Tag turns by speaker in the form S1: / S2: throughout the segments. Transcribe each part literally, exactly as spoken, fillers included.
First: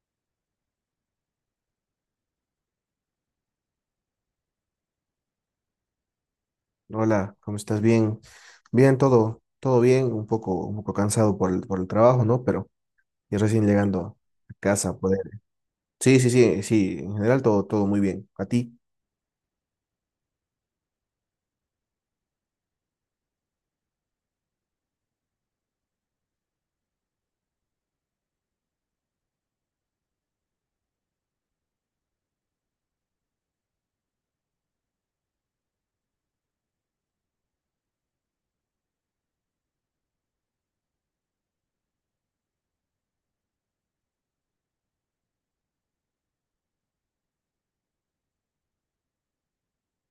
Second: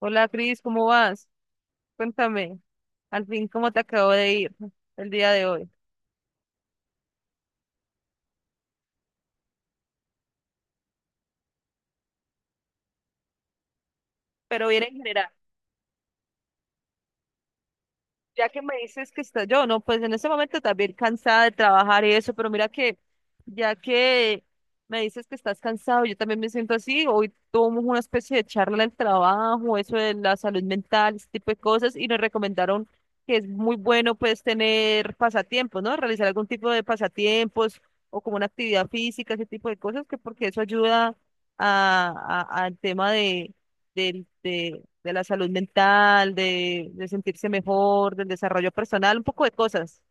S1: Hola Cris, ¿cómo vas? Cuéntame, al fin, ¿cómo te acabo de ir el día de hoy?
S2: Hola, ¿cómo estás? Bien, bien, todo, todo bien, un poco, un poco cansado por el, por el trabajo, ¿no? Pero ya recién llegando a
S1: Pero bien
S2: casa
S1: en
S2: a poder.
S1: general.
S2: Sí, sí, sí, sí, en general todo, todo muy bien. ¿A
S1: Ya que me
S2: ti?
S1: dices que está yo, no, pues en este momento también cansada de trabajar y eso, pero mira que ya que me dices que estás cansado, yo también me siento así. Hoy tuvimos una especie de charla del trabajo, eso de la salud mental, ese tipo de cosas, y nos recomendaron que es muy bueno pues tener pasatiempos, ¿no? Realizar algún tipo de pasatiempos o como una actividad física, ese tipo de cosas, que porque eso ayuda a, a- al tema de, del- de, de la salud mental, de, de sentirse mejor, del desarrollo personal, un poco de cosas.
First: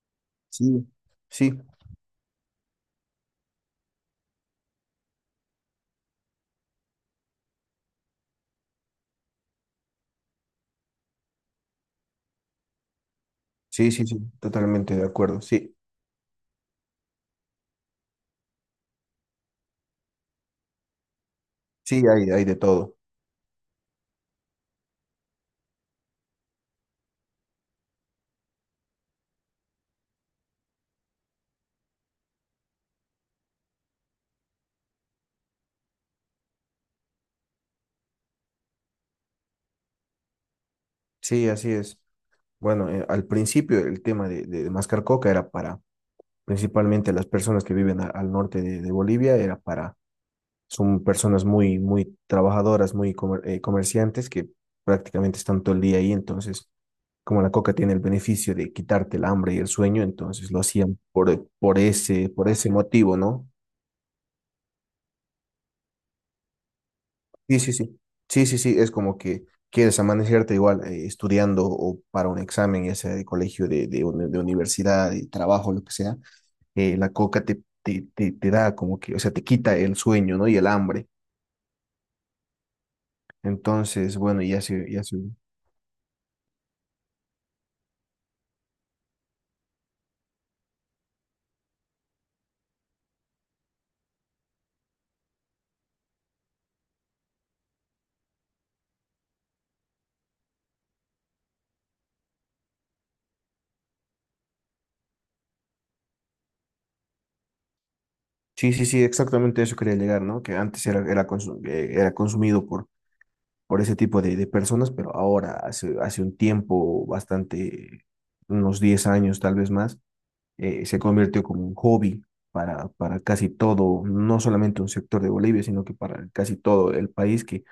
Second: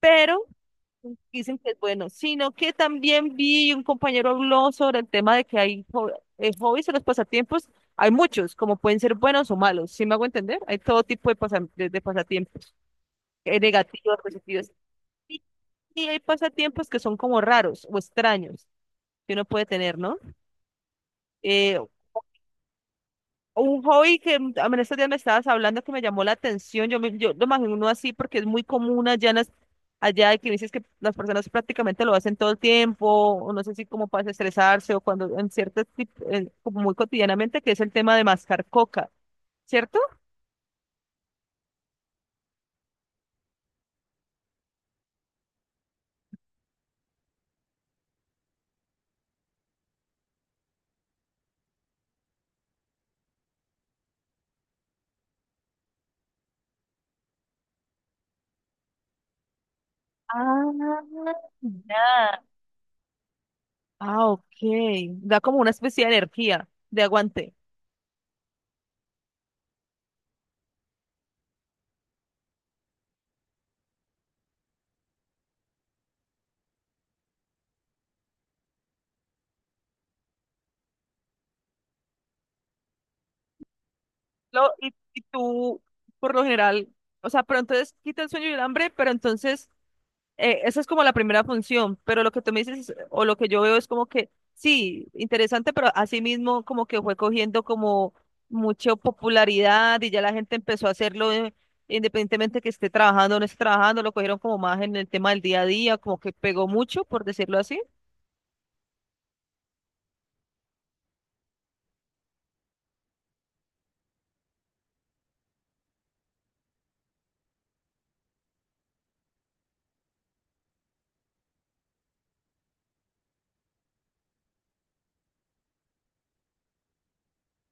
S1: Pero
S2: Sí. Sí,
S1: dicen que es bueno, sino que también vi un compañero habló sobre el tema de que hay jo- eh, hobbies o los pasatiempos, hay muchos, como pueden ser buenos o malos, ¿sí me hago entender? Hay todo tipo de, pasa- de, de pasatiempos, eh,
S2: sí, sí,
S1: negativos,
S2: sí,
S1: positivos.
S2: totalmente de acuerdo.
S1: Y,
S2: Sí,
S1: y hay pasatiempos que son como raros o extraños que uno puede tener, ¿no? Eh,
S2: sí, hay, hay de todo.
S1: Un hobby que mm, en estos días me estabas hablando que me llamó la atención, yo, me- yo lo imagino así porque es muy común allá, en las- allá y que dices que las personas prácticamente lo hacen todo el tiempo, o no sé si como para estresarse o cuando en ciertos, como muy cotidianamente, que es el tema de mascar coca, ¿cierto?
S2: Sí, así es. Bueno, eh, al principio el tema de, de, de mascar coca era para, principalmente las personas que viven a- al norte de, de Bolivia, era para son personas muy, muy trabajadoras, muy comer- eh, comerciantes que prácticamente están todo el día ahí. Entonces, como la coca tiene el beneficio de quitarte el hambre y el sueño, entonces lo
S1: Ah,
S2: hacían por, por ese,
S1: ya.
S2: por ese motivo, ¿no?
S1: Ah, ok, da como una especie de energía, de aguante.
S2: Sí, sí, sí. Sí, sí, sí. Es como que quieres amanecerte igual eh, estudiando o para un examen, ya sea de colegio, de, de, uni- de universidad, de trabajo, lo que sea. eh, la coca te, te, te, te da como que, o sea, te quita el sueño, ¿no? Y el hambre. Entonces, bueno, ya
S1: Lo, y,
S2: se, ya se,
S1: y tú, por lo general, o sea, pero entonces quita el sueño y el hambre, pero entonces... eh, Esa es como la primera función, pero lo que tú me dices es- o lo que yo veo es como que sí, interesante, pero asimismo como que fue cogiendo como mucha popularidad y ya la gente empezó a hacerlo eh, independientemente que esté trabajando o no esté trabajando, lo cogieron como más en el tema del día a día, como que pegó mucho, por decirlo así.
S2: sí, sí, sí, exactamente eso quería llegar, ¿no? Que antes era, era, consu- eh, era consumido por, por ese tipo de, de personas, pero ahora, hace, hace un tiempo bastante, unos diez años tal vez más, eh, se convirtió como un hobby para, para casi todo, no solamente un sector de Bolivia, sino que para casi todo el país que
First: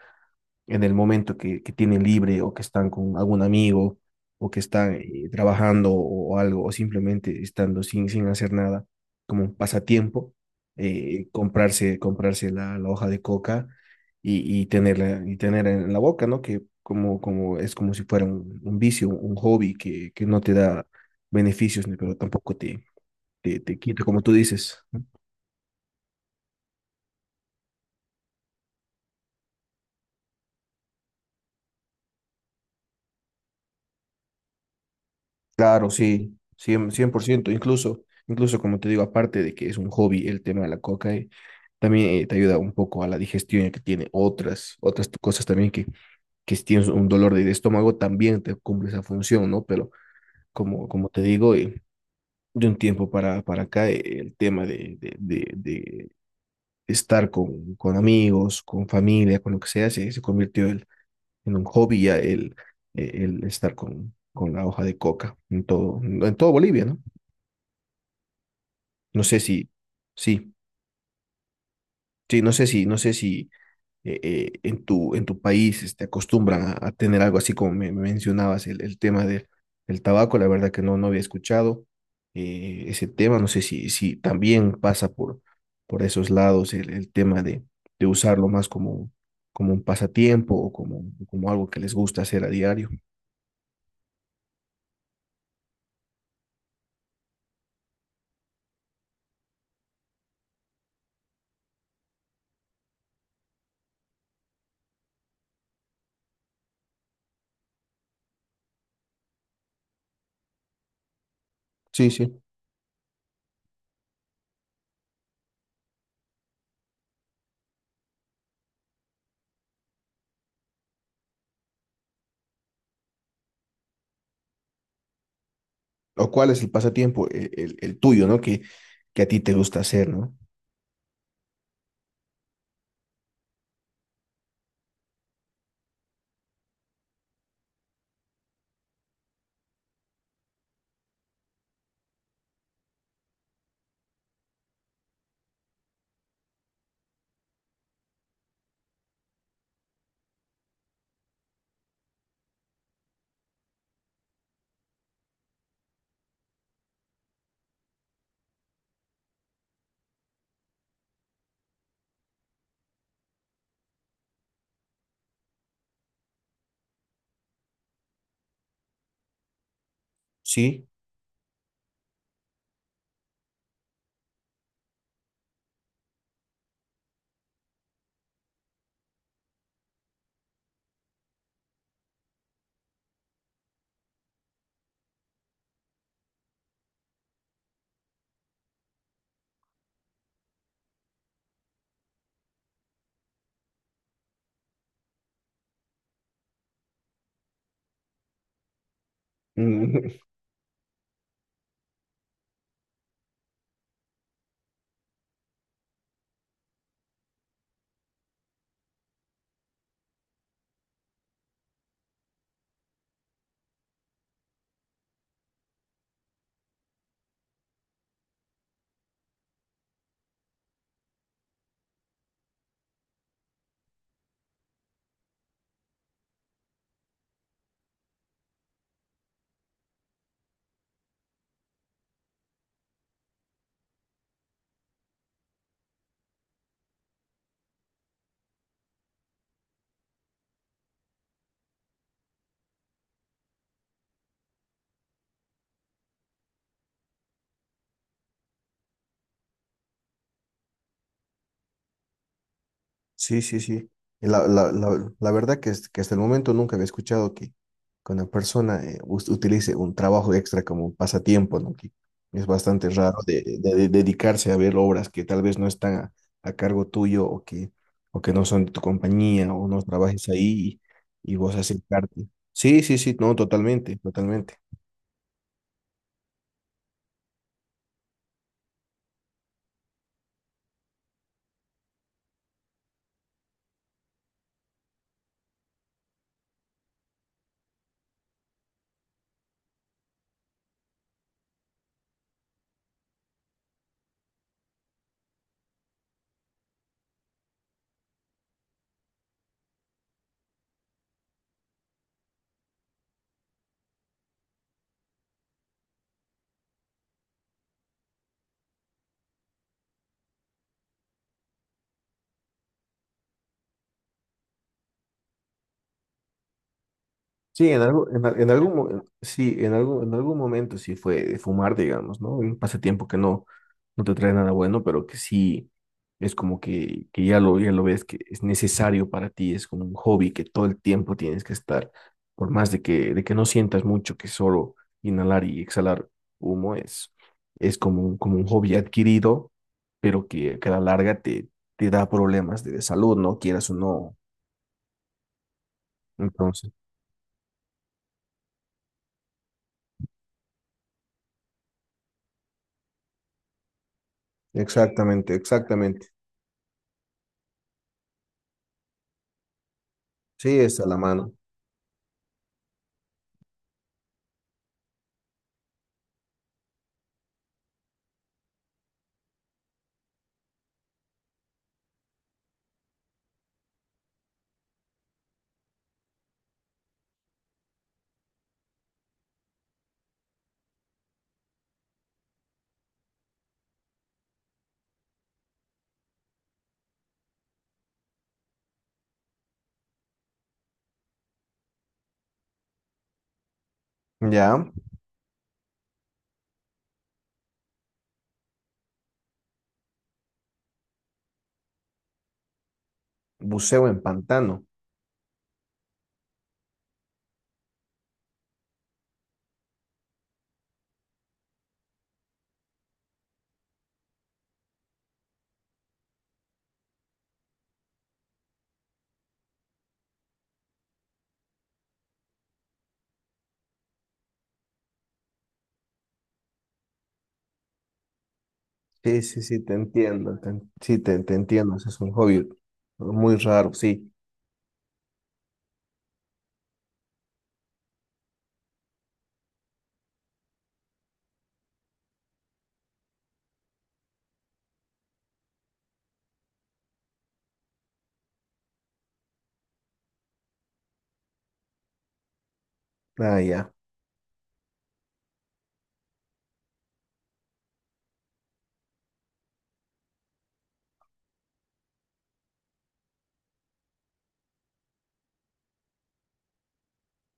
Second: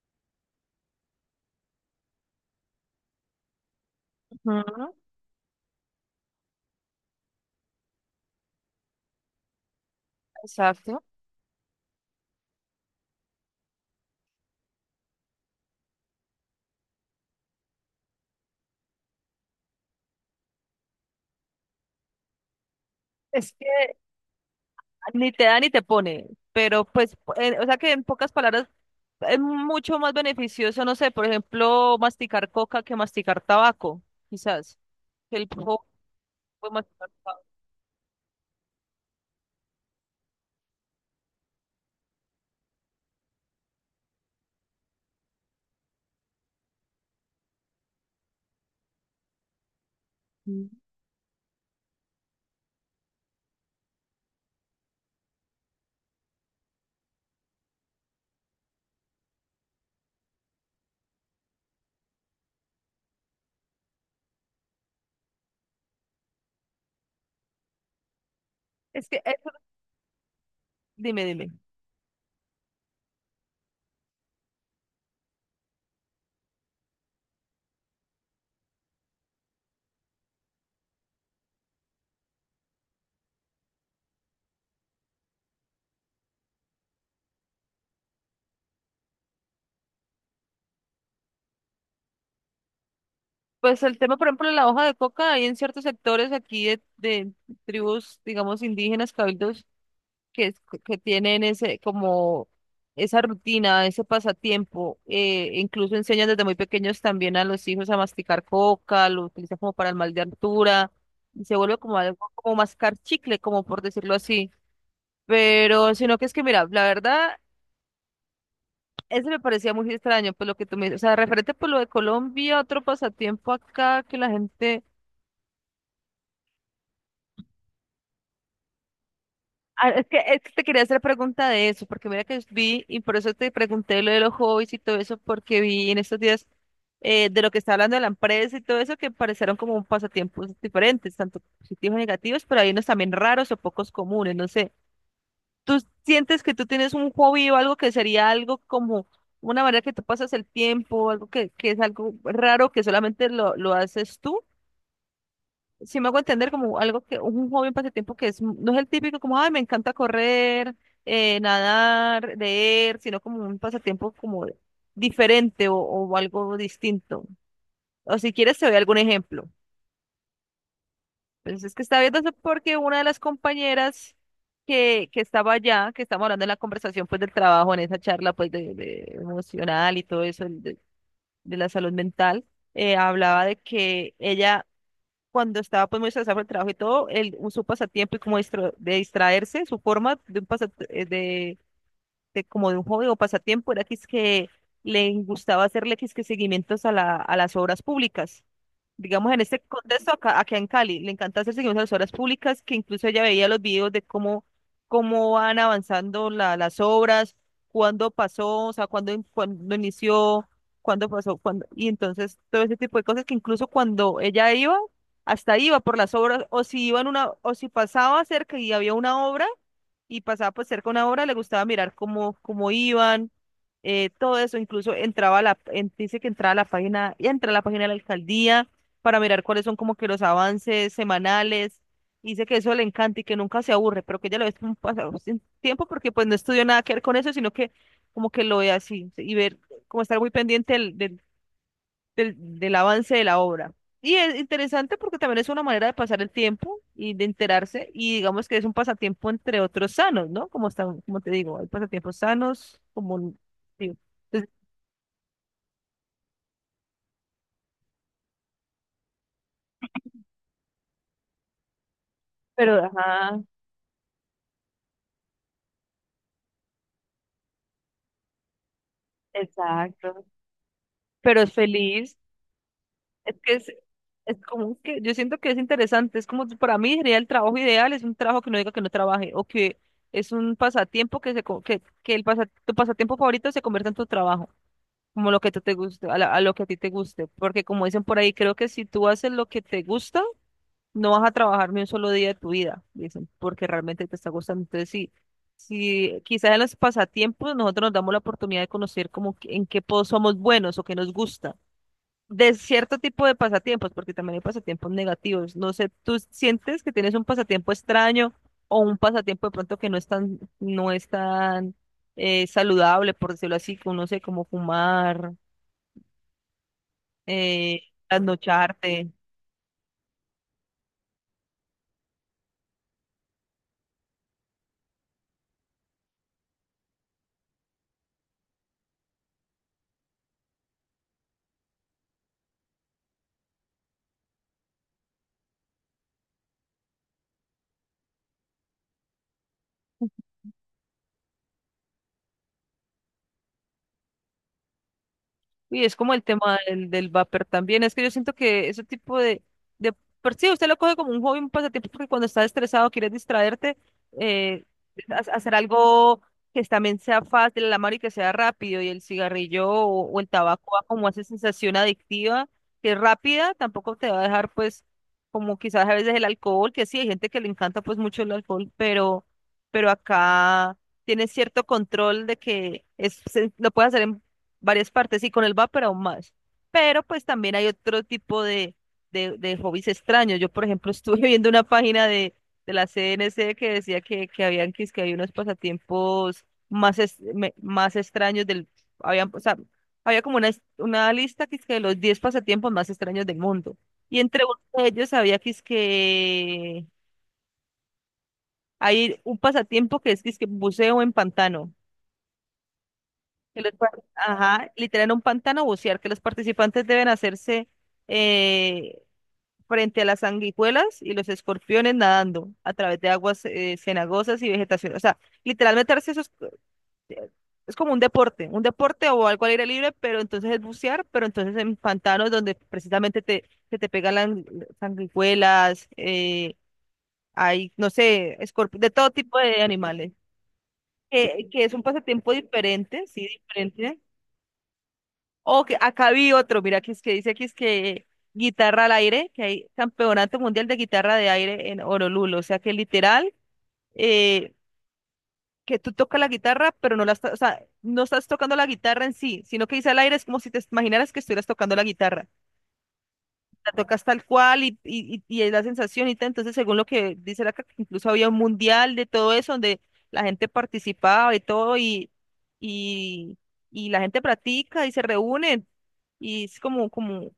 S2: en el momento que, que tienen libre o que están con algún amigo o que
S1: Ujú.
S2: están eh, trabajando o, o algo o simplemente estando sin, sin hacer nada como un pasatiempo,
S1: Exacto.
S2: eh, comprarse, comprarse la, la hoja de coca y, y, tenerla, y tener en la boca, ¿no? Que como, como es como si fuera un, un vicio, un hobby que, que no te da beneficios, ni pero tampoco te,
S1: Es
S2: te, te
S1: que
S2: quita, como tú dices.
S1: ni te da ni te pone, pero pues, eh, o sea que en pocas palabras es mucho más beneficioso, no sé, por ejemplo, masticar coca que masticar tabaco, quizás. el po-
S2: Claro, sí,
S1: Podemos
S2: cien,
S1: hablar
S2: cien por
S1: pa-
S2: ciento. Incluso, incluso como te digo, aparte de que es un hobby el tema de la coca, eh, también eh, te ayuda un poco a la digestión, ya que tiene otras, otras t- cosas también que, que si tienes un dolor de, de estómago, también te cumple esa función, ¿no? Pero
S1: Mm.
S2: como, como te digo, eh, de un tiempo para, para acá, eh, el tema de, de, de, de estar con, con amigos, con familia, con lo que sea, se, se convirtió el- en un hobby ya el, el estar con, con la hoja de coca en todo, en todo Bolivia, ¿no?
S1: Es que
S2: No sé
S1: eso,
S2: si, sí,
S1: dime, dime.
S2: sí, no sé si, no sé si eh, eh, en tu, en tu país este, acostumbran a, a tener algo así como me, me mencionabas, el, el tema del, del tabaco, la verdad que no, no había escuchado eh, ese tema, no sé si, si también pasa por, por esos lados el, el tema de, de usarlo más como, como un pasatiempo o como, como algo que les gusta hacer a diario.
S1: Pues el tema, por ejemplo, de la hoja de coca, hay en ciertos sectores aquí de, de tribus, digamos, indígenas, cabildos, que, es- que tienen ese, como esa rutina, ese pasatiempo. Eh, incluso enseñan desde muy pequeños también a los hijos a masticar coca, lo utilizan como para el mal de altura, y se vuelve como
S2: Sí,
S1: algo
S2: sí.
S1: como mascar chicle, como por decirlo así. Pero, sino que es que, mira, la verdad. Eso me parecía muy extraño, pues lo que tú me dices, o sea, referente por lo de Colombia, otro pasatiempo acá que la gente...
S2: ¿O cuál es el pasatiempo? El, el, el tuyo, ¿no? Que, que a ti te gusta
S1: Ah, es
S2: hacer,
S1: que,
S2: ¿no?
S1: es que te quería hacer pregunta de eso, porque mira que vi, y por eso te pregunté lo de los hobbies y todo eso, porque vi en estos días eh, de lo que está hablando de la empresa y todo eso, que parecieron como pasatiempos diferentes, tanto positivos y negativos, pero hay unos también raros o pocos comunes, no sé. ¿Tú sientes que tú tienes un hobby o algo que sería algo como una manera que tú pasas el tiempo, algo que, que es algo raro que solamente lo, lo haces tú? Si me hago entender como algo que un hobby, un pasatiempo que es, no es el típico como, ay, me encanta correr, eh, nadar, leer, sino como un pasatiempo como diferente o, o algo distinto. O si quieres te doy algún ejemplo.
S2: Sí.
S1: Pues es que estaba viendo eso porque una de las compañeras que, que estaba allá, que estábamos hablando en la conversación pues del trabajo, en esa charla pues de, de emocional y todo eso, el de, de la salud mental, eh, hablaba de que ella cuando estaba pues muy estresada por el trabajo y todo, el, su pasatiempo y como distro- de distraerse, su forma de, un pasa- eh, de de como de un hobby o pasatiempo era que es que le gustaba hacerle que es que seguimientos a la, a las obras públicas. Digamos, en este contexto, acá, acá en Cali, le encanta hacer seguimientos a las obras públicas, que incluso ella veía los videos de cómo, cómo van avanzando la- las obras, cuándo pasó, o sea, cuándo, in- cuándo inició, cuándo pasó, cuándo, y entonces todo ese tipo de cosas que incluso cuando ella iba, hasta iba por las obras, o si iba en una, o si pasaba cerca y había una obra, y pasaba pues cerca una hora, le gustaba mirar cómo, cómo iban, eh, todo eso, incluso entraba a la, en- dice que entraba a la página, y entra a la página de la alcaldía para mirar cuáles son como que los avances semanales, y dice que eso le encanta y que nunca se aburre, pero que ella lo ve como un pasado sin tiempo porque pues no estudió nada que ver con eso, sino que como que lo ve así, y ver, como estar muy pendiente del, del, del, del avance de la obra. Y es interesante porque también es una manera de pasar el tiempo y de enterarse y digamos que es un pasatiempo entre otros sanos, ¿no? Como están, como te digo, hay pasatiempos sanos, como
S2: Sí, sí, sí.
S1: digo.
S2: Y La,
S1: Entonces,
S2: la, la, la verdad que, es- que hasta el momento nunca había escuchado que, que una persona eh, us- utilice un trabajo extra como un pasatiempo, ¿no? Que es
S1: pero,
S2: bastante raro
S1: ajá,
S2: de, de- de dedicarse a ver obras que tal vez no están a, a cargo tuyo o que, o que no son de tu compañía o no
S1: exacto.
S2: trabajes ahí y, y
S1: Pero es
S2: vos
S1: feliz.
S2: acercarte. Sí, sí, sí, no,
S1: Es que es,
S2: totalmente,
S1: es
S2: totalmente.
S1: como que yo siento que es interesante. Es como que para mí sería el trabajo ideal, es un trabajo que no diga que no trabaje o que es un pasatiempo que se co- que, que el pasa- tu pasatiempo favorito se convierta en tu trabajo. Como lo que te, te guste, a, la- a lo que a ti te guste, porque como dicen por ahí, creo que si tú haces lo que te gusta, no vas a trabajar ni un solo día de tu vida, dicen, porque realmente te está gustando. Entonces, sí, sí, quizás en los pasatiempos nosotros nos damos la oportunidad de conocer como que- en qué po- somos buenos o qué nos gusta. De cierto tipo de pasatiempos, porque también hay pasatiempos negativos. No sé, ¿tú sientes que tienes un pasatiempo extraño o un pasatiempo de pronto que no es tan, no es tan eh, saludable, por decirlo así, que uno sé, como fumar?
S2: Sí,
S1: eh,
S2: en algo- en, al- en algún, mo- en-
S1: trasnocharte,
S2: sí, en algún, en algún momento sí fue de fumar, digamos, ¿no? Un pasatiempo que no, no te trae nada bueno, pero que sí es como que, que ya lo, ya lo ves que es necesario para ti, es como un hobby que todo el tiempo tienes que estar, por más de que, de que no sientas mucho que solo inhalar y exhalar humo es, es como, un- como un hobby adquirido, pero que, que a la larga te, te da problemas de salud, ¿no? Quieras o no.
S1: Y es como el tema
S2: Entonces,
S1: del, del vapor también. Es que yo siento que ese tipo de, de... Por sí, usted lo coge como un hobby, un pasatiempo, porque cuando estás estresado, quieres distraerte, eh,
S2: exactamente,
S1: ha- hacer
S2: exactamente.
S1: algo que también sea fácil a la mano y que sea rápido. Y el cigarrillo o, o el
S2: Sí,
S1: tabaco
S2: está
S1: da
S2: a la
S1: como a esa
S2: mano.
S1: sensación adictiva, que es rápida, tampoco te va a dejar, pues, como quizás a veces el alcohol, que sí, hay gente que le encanta, pues, mucho el alcohol, pero, pero acá tienes cierto control de que es, se- lo puedes hacer en varias partes y con el vapor aún más. Pero pues también hay otro tipo de, de, de hobbies extraños. Yo, por ejemplo, estuve viendo una página de, de la C N C que decía que, que habían que, es que había unos pasatiempos más, es- me- más extraños del, habían, o sea, había como una, es- una lista que es que de los diez pasatiempos más extraños del mundo. Y entre
S2: Ya,
S1: uno de ellos había que es que hay un pasatiempo que es que es que buceo en pantano. que los
S2: buceo
S1: par-
S2: en pantano.
S1: ajá, literal en un pantano bucear, que los participantes deben hacerse eh, frente a las sanguijuelas y los escorpiones nadando a través de aguas eh, cenagosas y vegetación. O sea, literal meterse esos eh, es como un deporte, un deporte o algo al aire libre, pero entonces es bucear, pero entonces en pantanos donde precisamente te, se te pegan las sanguijuelas, eh, hay, no sé, escorp- de todo
S2: Sí,
S1: tipo
S2: sí, sí,
S1: de
S2: te
S1: animales.
S2: entiendo. te en- sí, te, te
S1: Que, que es
S2: entiendo.
S1: un
S2: Ese es un
S1: pasatiempo
S2: hobby
S1: diferente, sí,
S2: muy raro,
S1: diferente.
S2: sí.
S1: O que acá vi otro, mira, que es que dice que es que guitarra al aire, que hay campeonato mundial de guitarra de aire en Honolulu, o sea que literal, eh, que tú tocas la guitarra, pero no la estás, o sea, no estás tocando la guitarra en sí, sino que dice al aire es como si te imaginaras que estuvieras tocando la guitarra.
S2: Ah,
S1: La
S2: ya.
S1: tocas tal cual y, y, y y es la sensación y tal. Entonces, según lo que dice la que incluso había un mundial de todo eso, donde la gente participaba y todo, y, y, y la gente practica y se reúnen. Y es como, como,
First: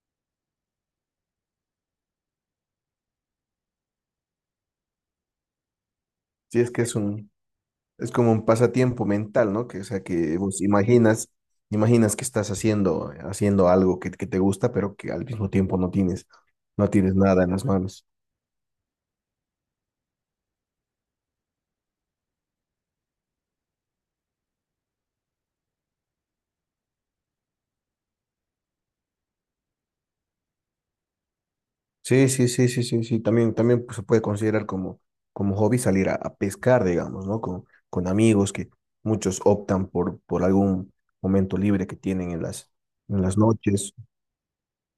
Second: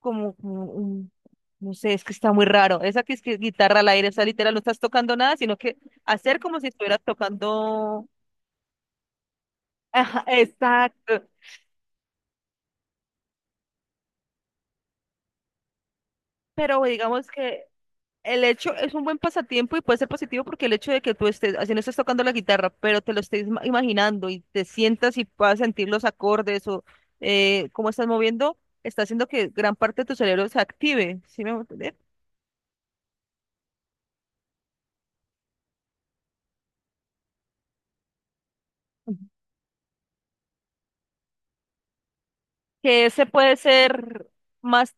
S1: como, como un- no sé, es que está muy raro. Esa que es que guitarra al aire, esa literal no estás tocando nada, sino que hacer como
S2: Sí,
S1: si
S2: es que es
S1: estuvieras
S2: un,
S1: tocando.
S2: es como un pasatiempo mental, ¿no? Que, o sea,
S1: Ajá,
S2: que vos
S1: exacto.
S2: imaginas, imaginas que estás haciendo, haciendo algo que, que te gusta, pero que al mismo tiempo no tienes,
S1: Pero
S2: no tienes
S1: digamos
S2: nada en
S1: que
S2: las manos.
S1: el hecho es un buen pasatiempo y puede ser positivo porque el hecho de que tú estés, así no estés tocando la guitarra, pero te lo estés ma- imaginando y te sientas y puedas sentir los acordes o eh, cómo estás moviendo, está haciendo que gran parte de tu cerebro se active, ¿sí me voy a entender?
S2: Sí, sí, sí, sí, sí, sí. También, también pues, se puede considerar como, como hobby salir a, a pescar, digamos, ¿no? Con, con amigos que
S1: Ujú.
S2: muchos optan por, por algún momento libre que tienen en las,
S1: Que
S2: en
S1: ese
S2: las
S1: puede
S2: noches.
S1: ser más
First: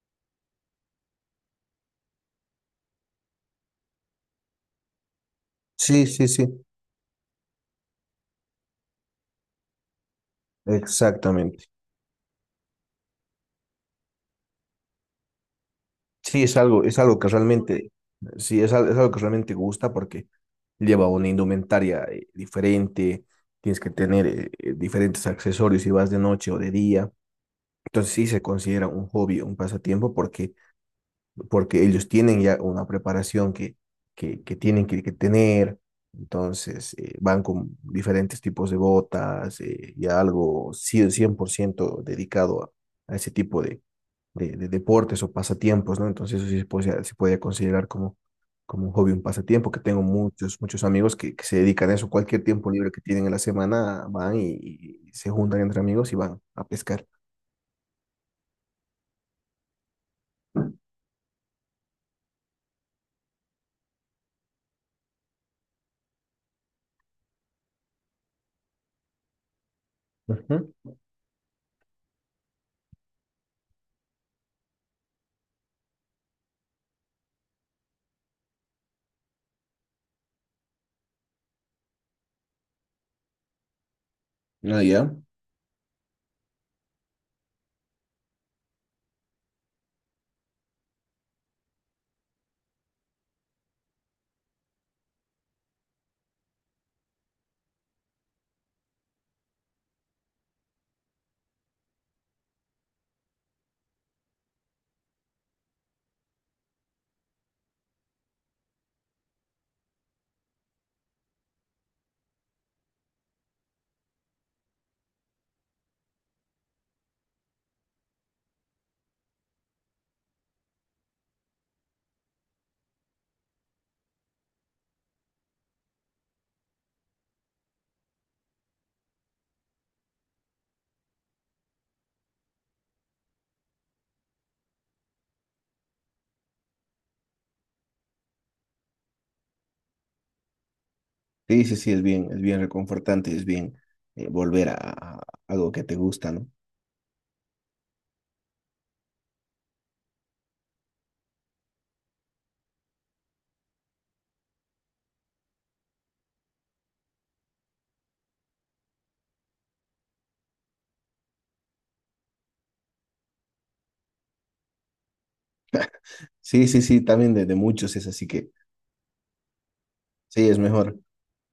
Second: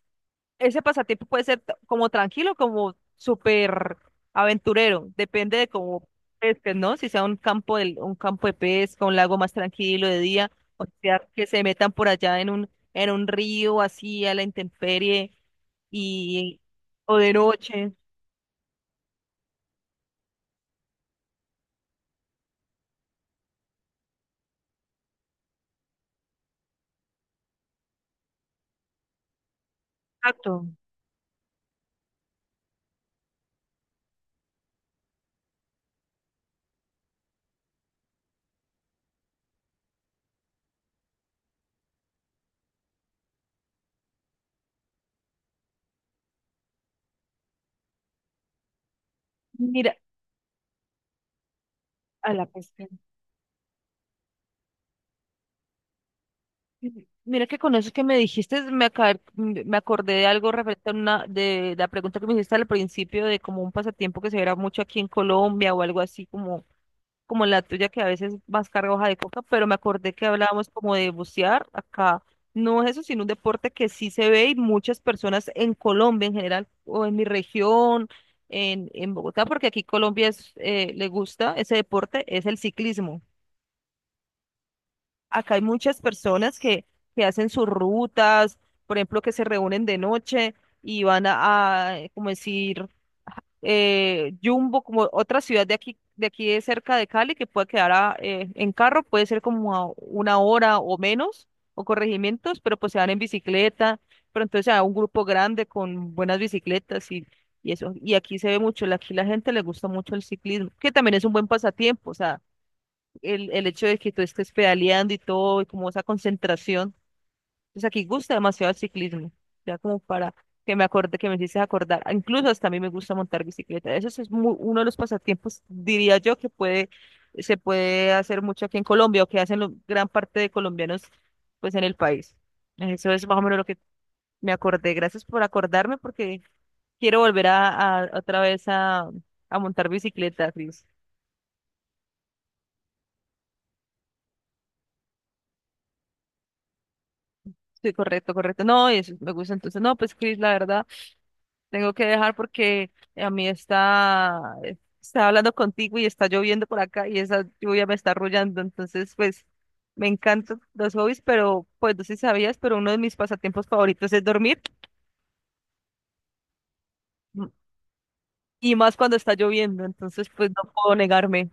S1: ese pasatiempo puede ser t- como tranquilo, como súper aventurero, depende de
S2: Sí,
S1: cómo
S2: sí, sí,
S1: pesques, ¿no? Si sea un campo de, un campo de pesca, un lago más tranquilo de día, o sea, que se
S2: exactamente.
S1: metan por allá en un, en un río así a la intemperie
S2: Sí, es
S1: y
S2: algo, es
S1: o
S2: algo que
S1: de
S2: realmente,
S1: noche.
S2: sí, es, al- es algo que realmente gusta porque lleva una indumentaria eh, diferente, tienes que tener eh, eh, diferentes accesorios si vas de noche o de día. Entonces sí se considera un hobby, un pasatiempo porque
S1: Exacto.
S2: porque ellos tienen ya una preparación que, que, que tienen que, que tener, entonces eh, van con diferentes tipos de botas eh, y algo cien por ciento, cien por ciento dedicado a, a ese tipo de, de, de deportes o pasatiempos, ¿no? Entonces eso sí se puede, se puede considerar como, como un hobby, un pasatiempo, que
S1: Mira,
S2: tengo muchos, muchos amigos que, que se dedican a eso,
S1: a
S2: cualquier
S1: la
S2: tiempo
S1: pesca.
S2: libre que tienen en la semana van y, y se juntan entre amigos y van a pescar.
S1: Ujú. Mira que con eso que me dijiste, me, aca- m- me acordé de algo referente a una, de, la pregunta que me hiciste al principio de como un pasatiempo que se verá mucho aquí en Colombia o algo así como como la tuya que a veces vas carga hoja de coca, pero me acordé que hablábamos
S2: Ujú.
S1: como de bucear acá. No es eso, sino un deporte que sí se ve y muchas personas en Colombia en general o en mi región, en, en Bogotá, porque aquí Colombia es, eh, le gusta ese deporte, es el ciclismo.
S2: Ah, ya.
S1: Acá hay muchas personas que, que hacen sus rutas, por ejemplo, que se reúnen de noche y van a, a, como decir, eh, Yumbo, como otra ciudad de aquí, de aquí de cerca de Cali, que puede quedar a- eh, en carro, puede ser como a una hora o menos, o corregimientos, pero pues se van en bicicleta, pero entonces se va un grupo grande con buenas bicicletas y, y eso. Y aquí se ve mucho, la- aquí la gente le gusta mucho el ciclismo, que también es un buen pasatiempo, o sea, el, el hecho de que tú estés pedaleando y todo, y como esa concentración. Pues aquí gusta demasiado el ciclismo, ya como para que me acorde, que me hiciste acordar. Ah, incluso hasta a mí me gusta montar bicicleta. Eso sí es mu- uno de los pasatiempos, diría yo, que puede, se puede hacer mucho aquí en Colombia o que hacen lo- gran parte de colombianos pues en el país. Eso es más o menos lo que me acordé. Gracias por acordarme porque quiero volver a, a- otra vez a, a montar bicicleta, Cris.
S2: Sí, sí, sí, es bien, es bien reconfortante, es bien eh, volver a, a algo que te gusta, ¿no?
S1: Sí, correcto, correcto. No, eso me gusta entonces. No, pues Cris, la verdad. Tengo que dejar porque a mí está, está hablando contigo y está lloviendo por acá y esa lluvia me está arrullando. Entonces, pues me encantan los hobbies, pero pues no sé si sabías, pero uno de mis pasatiempos favoritos es dormir
S2: Sí, sí, sí, también de,
S1: m-
S2: de muchos es así que
S1: y más cuando está lloviendo. Entonces,
S2: sí,
S1: pues
S2: es
S1: no puedo
S2: mejor.
S1: negarme.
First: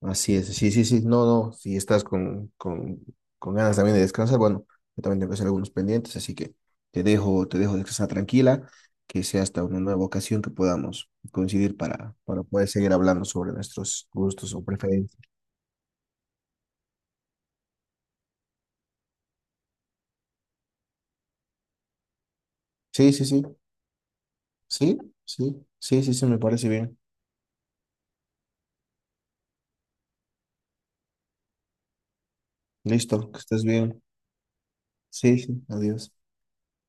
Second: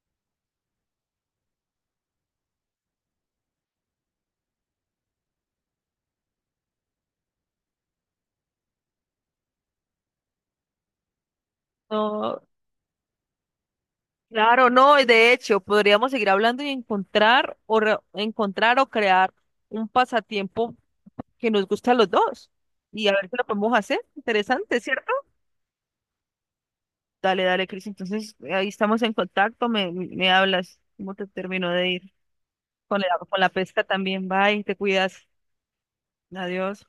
S2: Así es, sí, sí, sí, no, no, si estás con, con, con ganas también de descansar, bueno, yo también tengo que hacer algunos pendientes, así que te dejo, te dejo descansar tranquila, que sea hasta una nueva ocasión que podamos coincidir para,
S1: No,
S2: para poder seguir hablando sobre nuestros gustos o
S1: claro, no. Y
S2: preferencias.
S1: de hecho, podríamos seguir hablando y encontrar o re- encontrar o crear un pasatiempo que nos guste a los dos y a
S2: Sí, sí,
S1: ver si
S2: sí,
S1: lo podemos hacer. Interesante,
S2: sí,
S1: ¿cierto?
S2: sí, sí, sí, sí, me parece bien.
S1: Dale, dale, Cris. Entonces, ahí estamos en contacto. Me, me hablas cómo te terminó de ir con la,
S2: Listo, que
S1: con la
S2: estés
S1: pesca
S2: bien.
S1: también. Bye, te cuidas.
S2: Sí, sí, adiós.
S1: Adiós.